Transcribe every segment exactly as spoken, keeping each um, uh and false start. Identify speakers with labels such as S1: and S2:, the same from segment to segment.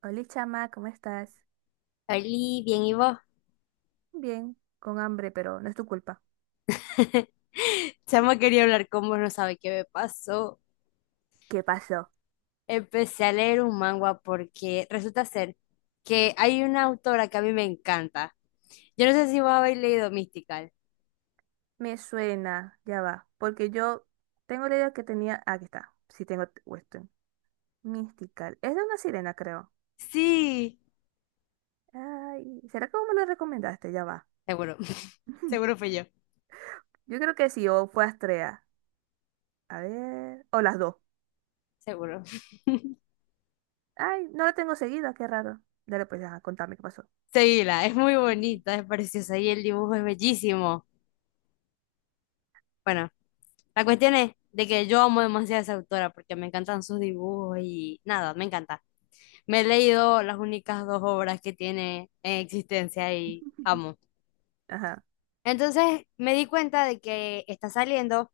S1: Hola, chama, ¿cómo estás?
S2: Oli, bien, ¿y vos?
S1: Bien, con hambre, pero no es tu culpa.
S2: Chama, quería hablar con vos, no sabe qué me pasó.
S1: ¿Qué pasó?
S2: Empecé a leer un manga porque resulta ser que hay una autora que a mí me encanta. Yo no sé si vos habéis leído Mystical.
S1: Me suena, ya va, porque yo tengo la idea que tenía. ah, Aquí está, sí tengo t- Weston. Mystical. Es de una sirena, creo.
S2: Sí,
S1: Ay, ¿será que vos me lo recomendaste? Ya va.
S2: seguro, seguro fui yo,
S1: Yo creo que sí, o fue Astrea. A ver, o las dos.
S2: seguro.
S1: Ay, no la tengo seguida, qué raro. Dale, pues, ajá, contame qué pasó.
S2: Seguila, es muy bonita, es preciosa y el dibujo es bellísimo. Bueno, la cuestión es de que yo amo demasiado a esa autora porque me encantan sus dibujos y nada, me encanta. Me he leído las únicas dos obras que tiene en existencia y amo.
S1: Ajá,
S2: Entonces me di cuenta de que está saliendo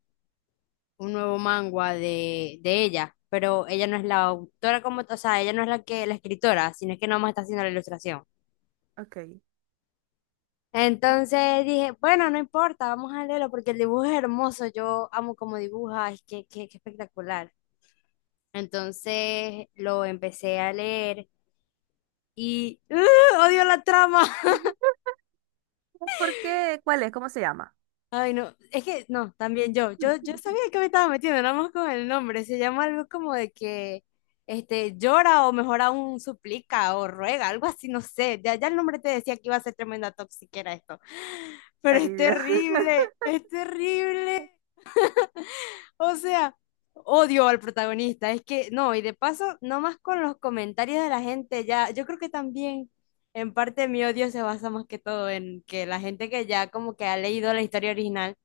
S2: un nuevo manga de, de ella, pero ella no es la autora como, t- o sea, ella no es la que, la escritora, sino es que nomás está haciendo la ilustración.
S1: ok.
S2: Entonces dije, bueno, no importa, vamos a leerlo porque el dibujo es hermoso, yo amo cómo dibuja, es que, que, que espectacular. Entonces lo empecé a leer y ¡uh! Odio la trama.
S1: ¿Por qué? ¿Cuál es? ¿Cómo se llama?
S2: Ay, no, es que no, también yo, yo, yo sabía que me estaba metiendo, nada más con el nombre, se llama algo como de que este, llora o mejor aún suplica o ruega, algo así, no sé, ya, ya el nombre te decía que iba a ser tremenda toxiquera esto, pero
S1: Ay,
S2: es
S1: Dios.
S2: terrible, es terrible. O sea, odio al protagonista. Es que no, y de paso, nomás con los comentarios de la gente, ya, yo creo que también en parte mi odio se basa más que todo en que la gente que ya como que ha leído la historia original,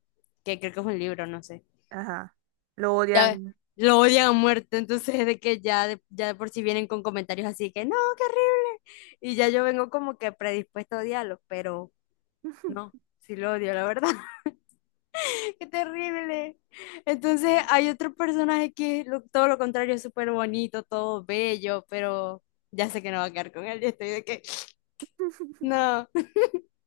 S2: que creo que es un libro, no sé,
S1: Ajá. Lo
S2: ya
S1: odian.
S2: lo odian a muerte. Entonces, de que ya de, ya de por sí vienen con comentarios así que no, qué horrible. Y ya yo vengo como que predispuesto a odiarlo, pero no, sí lo odio, la verdad. Qué terrible. Entonces hay otro personaje que es lo- todo lo contrario, es súper bonito, todo bello, pero ya sé que no va a quedar con él y estoy de que no.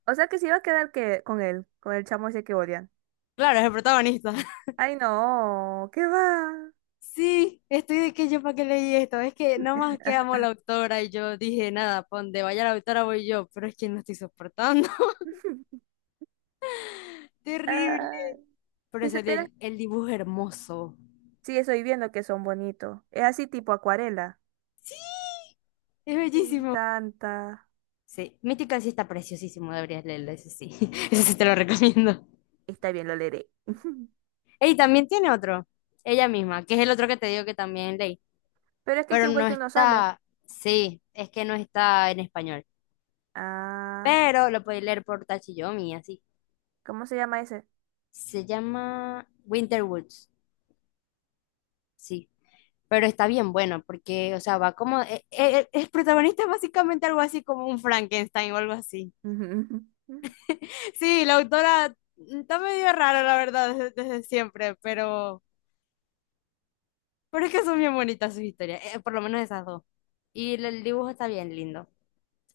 S1: O sea que se iba a quedar que con él, con el chamo ese que odian.
S2: Claro, es el protagonista.
S1: Ay, no, ¿qué va?
S2: Sí, estoy de que yo para qué leí esto. Es que nomás que amo a la autora y yo dije, nada, pa' donde vaya la autora voy yo, pero es que no estoy soportando. Terrible.
S1: Ay,
S2: Pero
S1: si
S2: es
S1: supieras,
S2: el, el dibujo es hermoso.
S1: sí, estoy viendo que son bonitos. Es así tipo acuarela.
S2: Es
S1: Me
S2: bellísimo.
S1: encanta.
S2: Sí, Mítica sí está preciosísimo, deberías leerlo, ese sí. Ese sí te lo recomiendo.
S1: Está bien, lo leeré.
S2: Y también tiene otro, ella misma, que es el otro que te digo que también leí,
S1: Pero es que
S2: pero
S1: Kim
S2: no
S1: Wilde no sale.
S2: está, sí, es que no está en español,
S1: Ah,
S2: pero lo podéis leer por Tachiyomi, así.
S1: ¿cómo se llama ese?
S2: Se llama Winter Woods, sí, pero está bien bueno porque, o sea, va como, eh, eh, el protagonista es básicamente algo así como un Frankenstein o algo así. Sí, la autora está medio rara la verdad, desde, desde siempre, pero, pero es que son bien bonitas sus historias, eh, por lo menos esas dos. Y el el dibujo está bien lindo.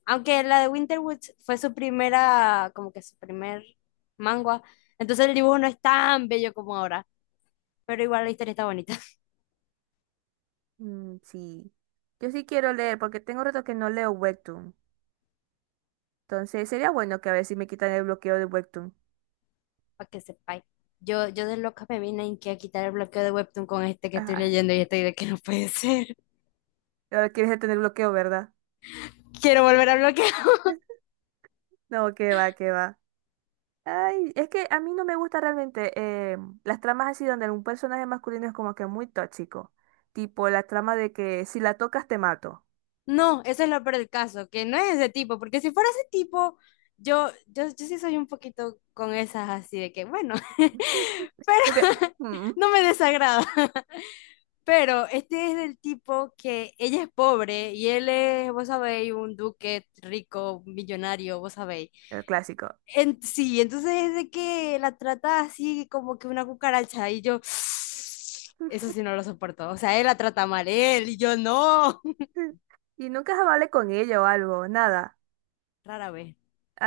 S2: Aunque la de Winter Woods fue su primera, como que su primer manga, entonces el dibujo no es tan bello como ahora, pero igual la historia está bonita.
S1: Mm, sí. Yo sí quiero leer porque tengo rato que no leo Webtoon. Entonces sería bueno que a ver si me quitan el bloqueo de Webtoon.
S2: Para que sepáis. Yo, yo de loca me vine en que a quitar el bloqueo de Webtoon con este que estoy
S1: Ajá.
S2: leyendo y estoy de que no puede ser.
S1: Ahora quieres tener bloqueo, ¿verdad?
S2: Quiero volver a bloquear.
S1: No, que va, que va. Ay, es que a mí no me gusta realmente eh, las tramas así donde un personaje masculino es como que muy tóxico. Tipo la trama de que si la tocas te mato.
S2: No, eso es lo peor del caso, que no es ese tipo, porque si fuera ese tipo, yo, yo, yo sí soy un poquito con esas así de que, bueno,
S1: Porque, mm,
S2: no me desagrada. Pero este es del tipo que ella es pobre y él es, vos sabéis, un duque rico, millonario, vos sabéis.
S1: el clásico.
S2: En- sí, entonces es de que la trata así como que una cucaracha y yo, eso sí no lo soporto. O sea, él la trata mal, él y yo no.
S1: Y nunca se vale con ella o algo, nada.
S2: Rara vez.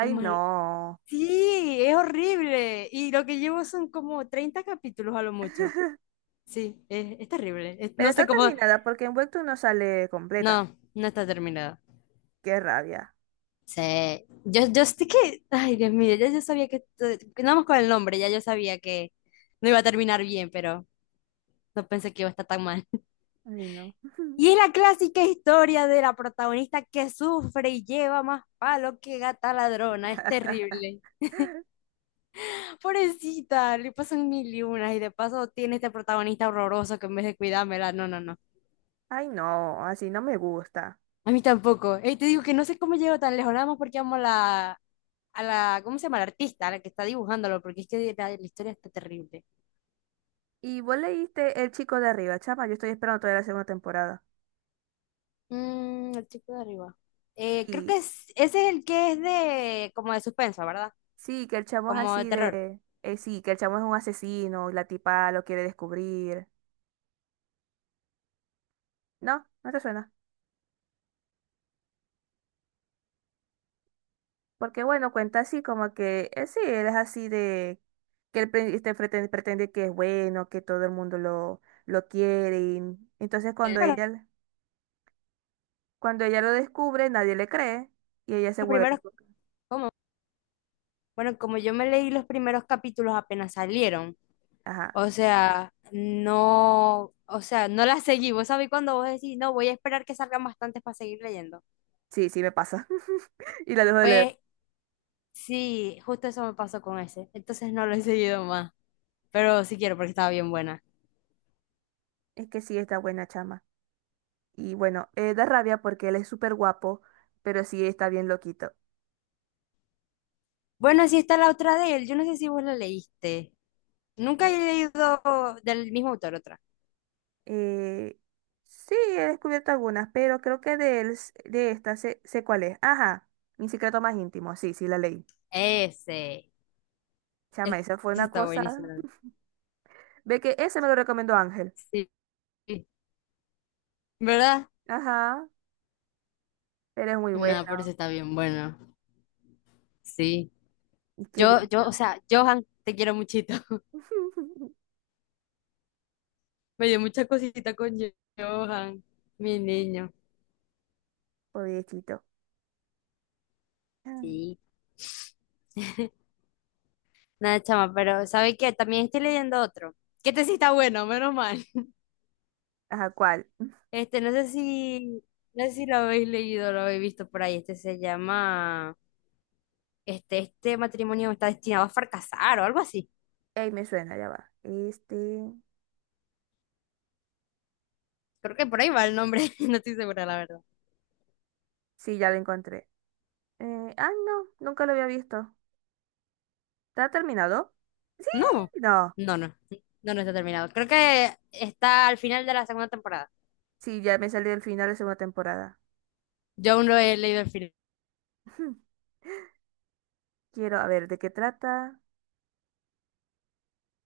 S2: Es mal.
S1: no.
S2: Sí, es horrible. Y lo que llevo son como treinta capítulos a lo mucho. Sí, es, es terrible. Es-
S1: Pero
S2: no
S1: está
S2: sé cómo.
S1: terminada porque en Webtoon no sale completa.
S2: No, no está terminado.
S1: Qué rabia.
S2: Sí, yo, yo estoy que, ay Dios mío, ya yo sabía que, esto- que nada más con el nombre, ya yo sabía que no iba a terminar bien, pero no pensé que iba a estar tan mal.
S1: Ay, no.
S2: Y es la clásica historia de la protagonista que sufre y lleva más palo que gata ladrona, es terrible. Pobrecita, le pasan mil y unas y de paso tiene este protagonista horroroso que en vez de cuidármela, no, no, no.
S1: Ay, no, así no me gusta.
S2: A mí tampoco. Y te digo que no sé cómo llego tan lejos, nada más porque amo a la, a la, ¿cómo se llama? La artista, a la que está dibujándolo, porque es que la, la historia está terrible.
S1: Y vos leíste El chico de arriba, chama. Yo estoy esperando todavía la segunda temporada.
S2: Mm, el chico de arriba. Eh, creo
S1: Sí,
S2: que es, ese es el que es de como de suspenso, ¿verdad?
S1: sí, que el chamo es
S2: Como de
S1: así
S2: terror.
S1: de. Eh, sí, que el chamo es un asesino y la tipa lo quiere descubrir. No, no te suena. Porque bueno, cuenta así como que. Eh, sí, él es así de. Que él pre- este, pretende, pretende que es bueno, que todo el mundo lo, lo quiere. Y entonces
S2: Creo
S1: cuando
S2: que Los,
S1: ella, cuando ella lo descubre, nadie le cree y ella se
S2: los
S1: vuelve.
S2: primeros,
S1: Loca.
S2: como, bueno, como yo me leí los primeros capítulos apenas salieron,
S1: Ajá.
S2: o sea, no, o sea, no la seguí. Vos sabés cuando vos decís, no, voy a esperar que salgan bastantes para seguir leyendo.
S1: Sí, sí, me pasa. Y la dejo de leer.
S2: Pues sí, justo eso me pasó con ese. Entonces no lo he seguido más, pero sí quiero porque estaba bien buena.
S1: Es que sí, está buena, chama. Y bueno, eh, da rabia porque él es súper guapo, pero sí está bien loquito.
S2: Bueno, sí está la otra de él. Yo no sé si vos la leíste. Nunca he leído del mismo autor otra.
S1: Eh, sí, he descubierto algunas, pero creo que de, él s- de esta sé, sé cuál es. Ajá, mi secreto más íntimo. Sí, sí, la leí.
S2: Ese.
S1: Chama,
S2: Ese
S1: esa fue una
S2: está buenísimo.
S1: cosa. Ve que ese me lo recomendó Ángel.
S2: Sí. ¿Verdad?
S1: Ajá, pero es muy buena.
S2: No, por eso está bien bueno. Sí.
S1: Qué
S2: Yo,
S1: Dios.
S2: yo, o sea, Johan, te quiero muchito. Me dio mucha cosita con Johan, mi niño.
S1: Pobrecito.
S2: Sí. Nada, chama, pero ¿sabe qué? También estoy leyendo otro. Que este sí está bueno, menos mal.
S1: Ajá, ¿cuál?
S2: Este, no sé si, no sé si lo habéis leído, lo habéis visto por ahí. Este se llama, este, este matrimonio está destinado a fracasar o algo así.
S1: Ey, me suena, ya va. Este.
S2: Creo que por ahí va el nombre, no estoy segura, la verdad.
S1: Sí, ya lo encontré. Eh, ah, no, nunca lo había visto. ¿Está terminado? Sí,
S2: No,
S1: no.
S2: no, no, no, no está terminado. Creo que está al final de la segunda temporada.
S1: Sí, ya me salí del final de segunda temporada.
S2: Yo aún no he leído el final,
S1: Quiero, a ver, ¿de qué trata?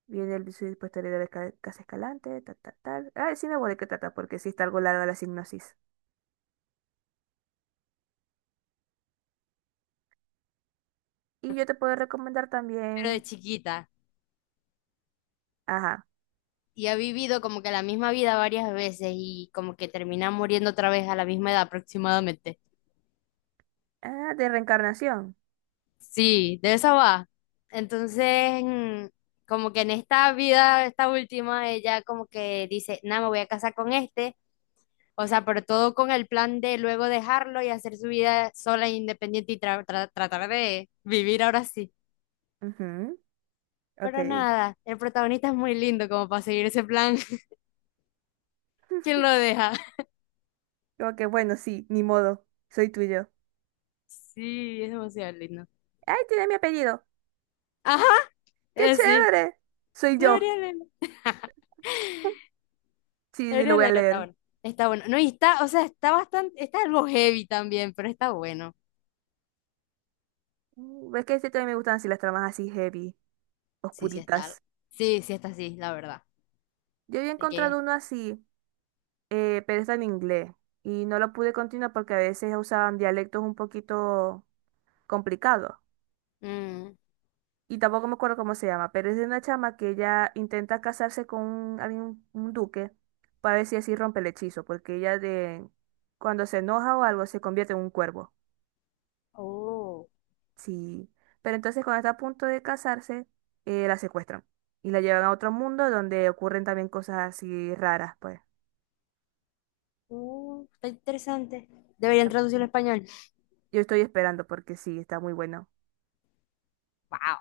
S1: Viene el suicidio posterior de Ca- Casa Escalante, tal, tal, tal. Ah, sí me voy de qué trata, porque sí está algo larga la sinopsis. Y yo te puedo recomendar
S2: pero de
S1: también,
S2: chiquita.
S1: ajá,
S2: Y ha vivido como que la misma vida varias veces y como que termina muriendo otra vez a la misma edad aproximadamente.
S1: ah, de reencarnación.
S2: Sí, de esa va. Entonces, mm, como que en esta vida, esta última, ella como que dice, nada, me voy a casar con este. O sea, pero todo con el plan de luego dejarlo y hacer su vida sola e independiente y tra- tra- tratar de vivir ahora sí.
S1: Ujú,
S2: Pero
S1: ok.
S2: nada, el protagonista es muy lindo como para seguir ese plan. ¿Quién lo deja?
S1: Como que bueno, sí, ni modo, soy tuyo.
S2: Sí, es demasiado lindo.
S1: ¡Ay, tiene mi apellido!
S2: Ajá,
S1: ¡Qué
S2: eh, sí.
S1: chévere! Soy yo.
S2: Debería leerlo.
S1: Sí, sí, lo
S2: Debería
S1: voy a
S2: leerlo, está
S1: leer.
S2: bueno. Está bueno. No, y está, o sea, está bastante, está algo heavy también, pero está bueno.
S1: Mm, es que este también me gustan así las tramas así heavy,
S2: Sí, sí está.
S1: oscuritas.
S2: Sí, sí está así, la verdad.
S1: Yo había
S2: De que.
S1: encontrado uno así, eh, pero está en inglés y no lo pude continuar porque a veces usaban dialectos un poquito complicados.
S2: Mm.
S1: Y tampoco me acuerdo cómo se llama, pero es de una chama que ella intenta casarse con un, alguien- un duque para ver si así rompe el hechizo, porque ella de cuando se enoja o algo se convierte en un cuervo.
S2: Oh,
S1: Sí, pero entonces cuando está a punto de casarse, eh, la secuestran y la llevan a otro mundo donde ocurren también cosas así raras, pues.
S2: uh, está interesante. Deberían
S1: Llama
S2: traducirlo
S1: así.
S2: al español.
S1: Yo estoy esperando porque sí, está muy bueno.
S2: Wow.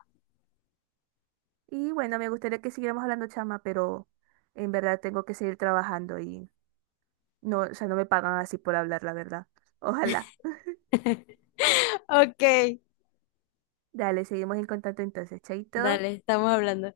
S1: Y bueno, me gustaría que siguiéramos hablando, chama, pero en verdad tengo que seguir trabajando y no, o sea, no me pagan así por hablar, la verdad. Ojalá.
S2: Ok,
S1: Dale, seguimos en contacto entonces, chaito.
S2: dale, estamos hablando.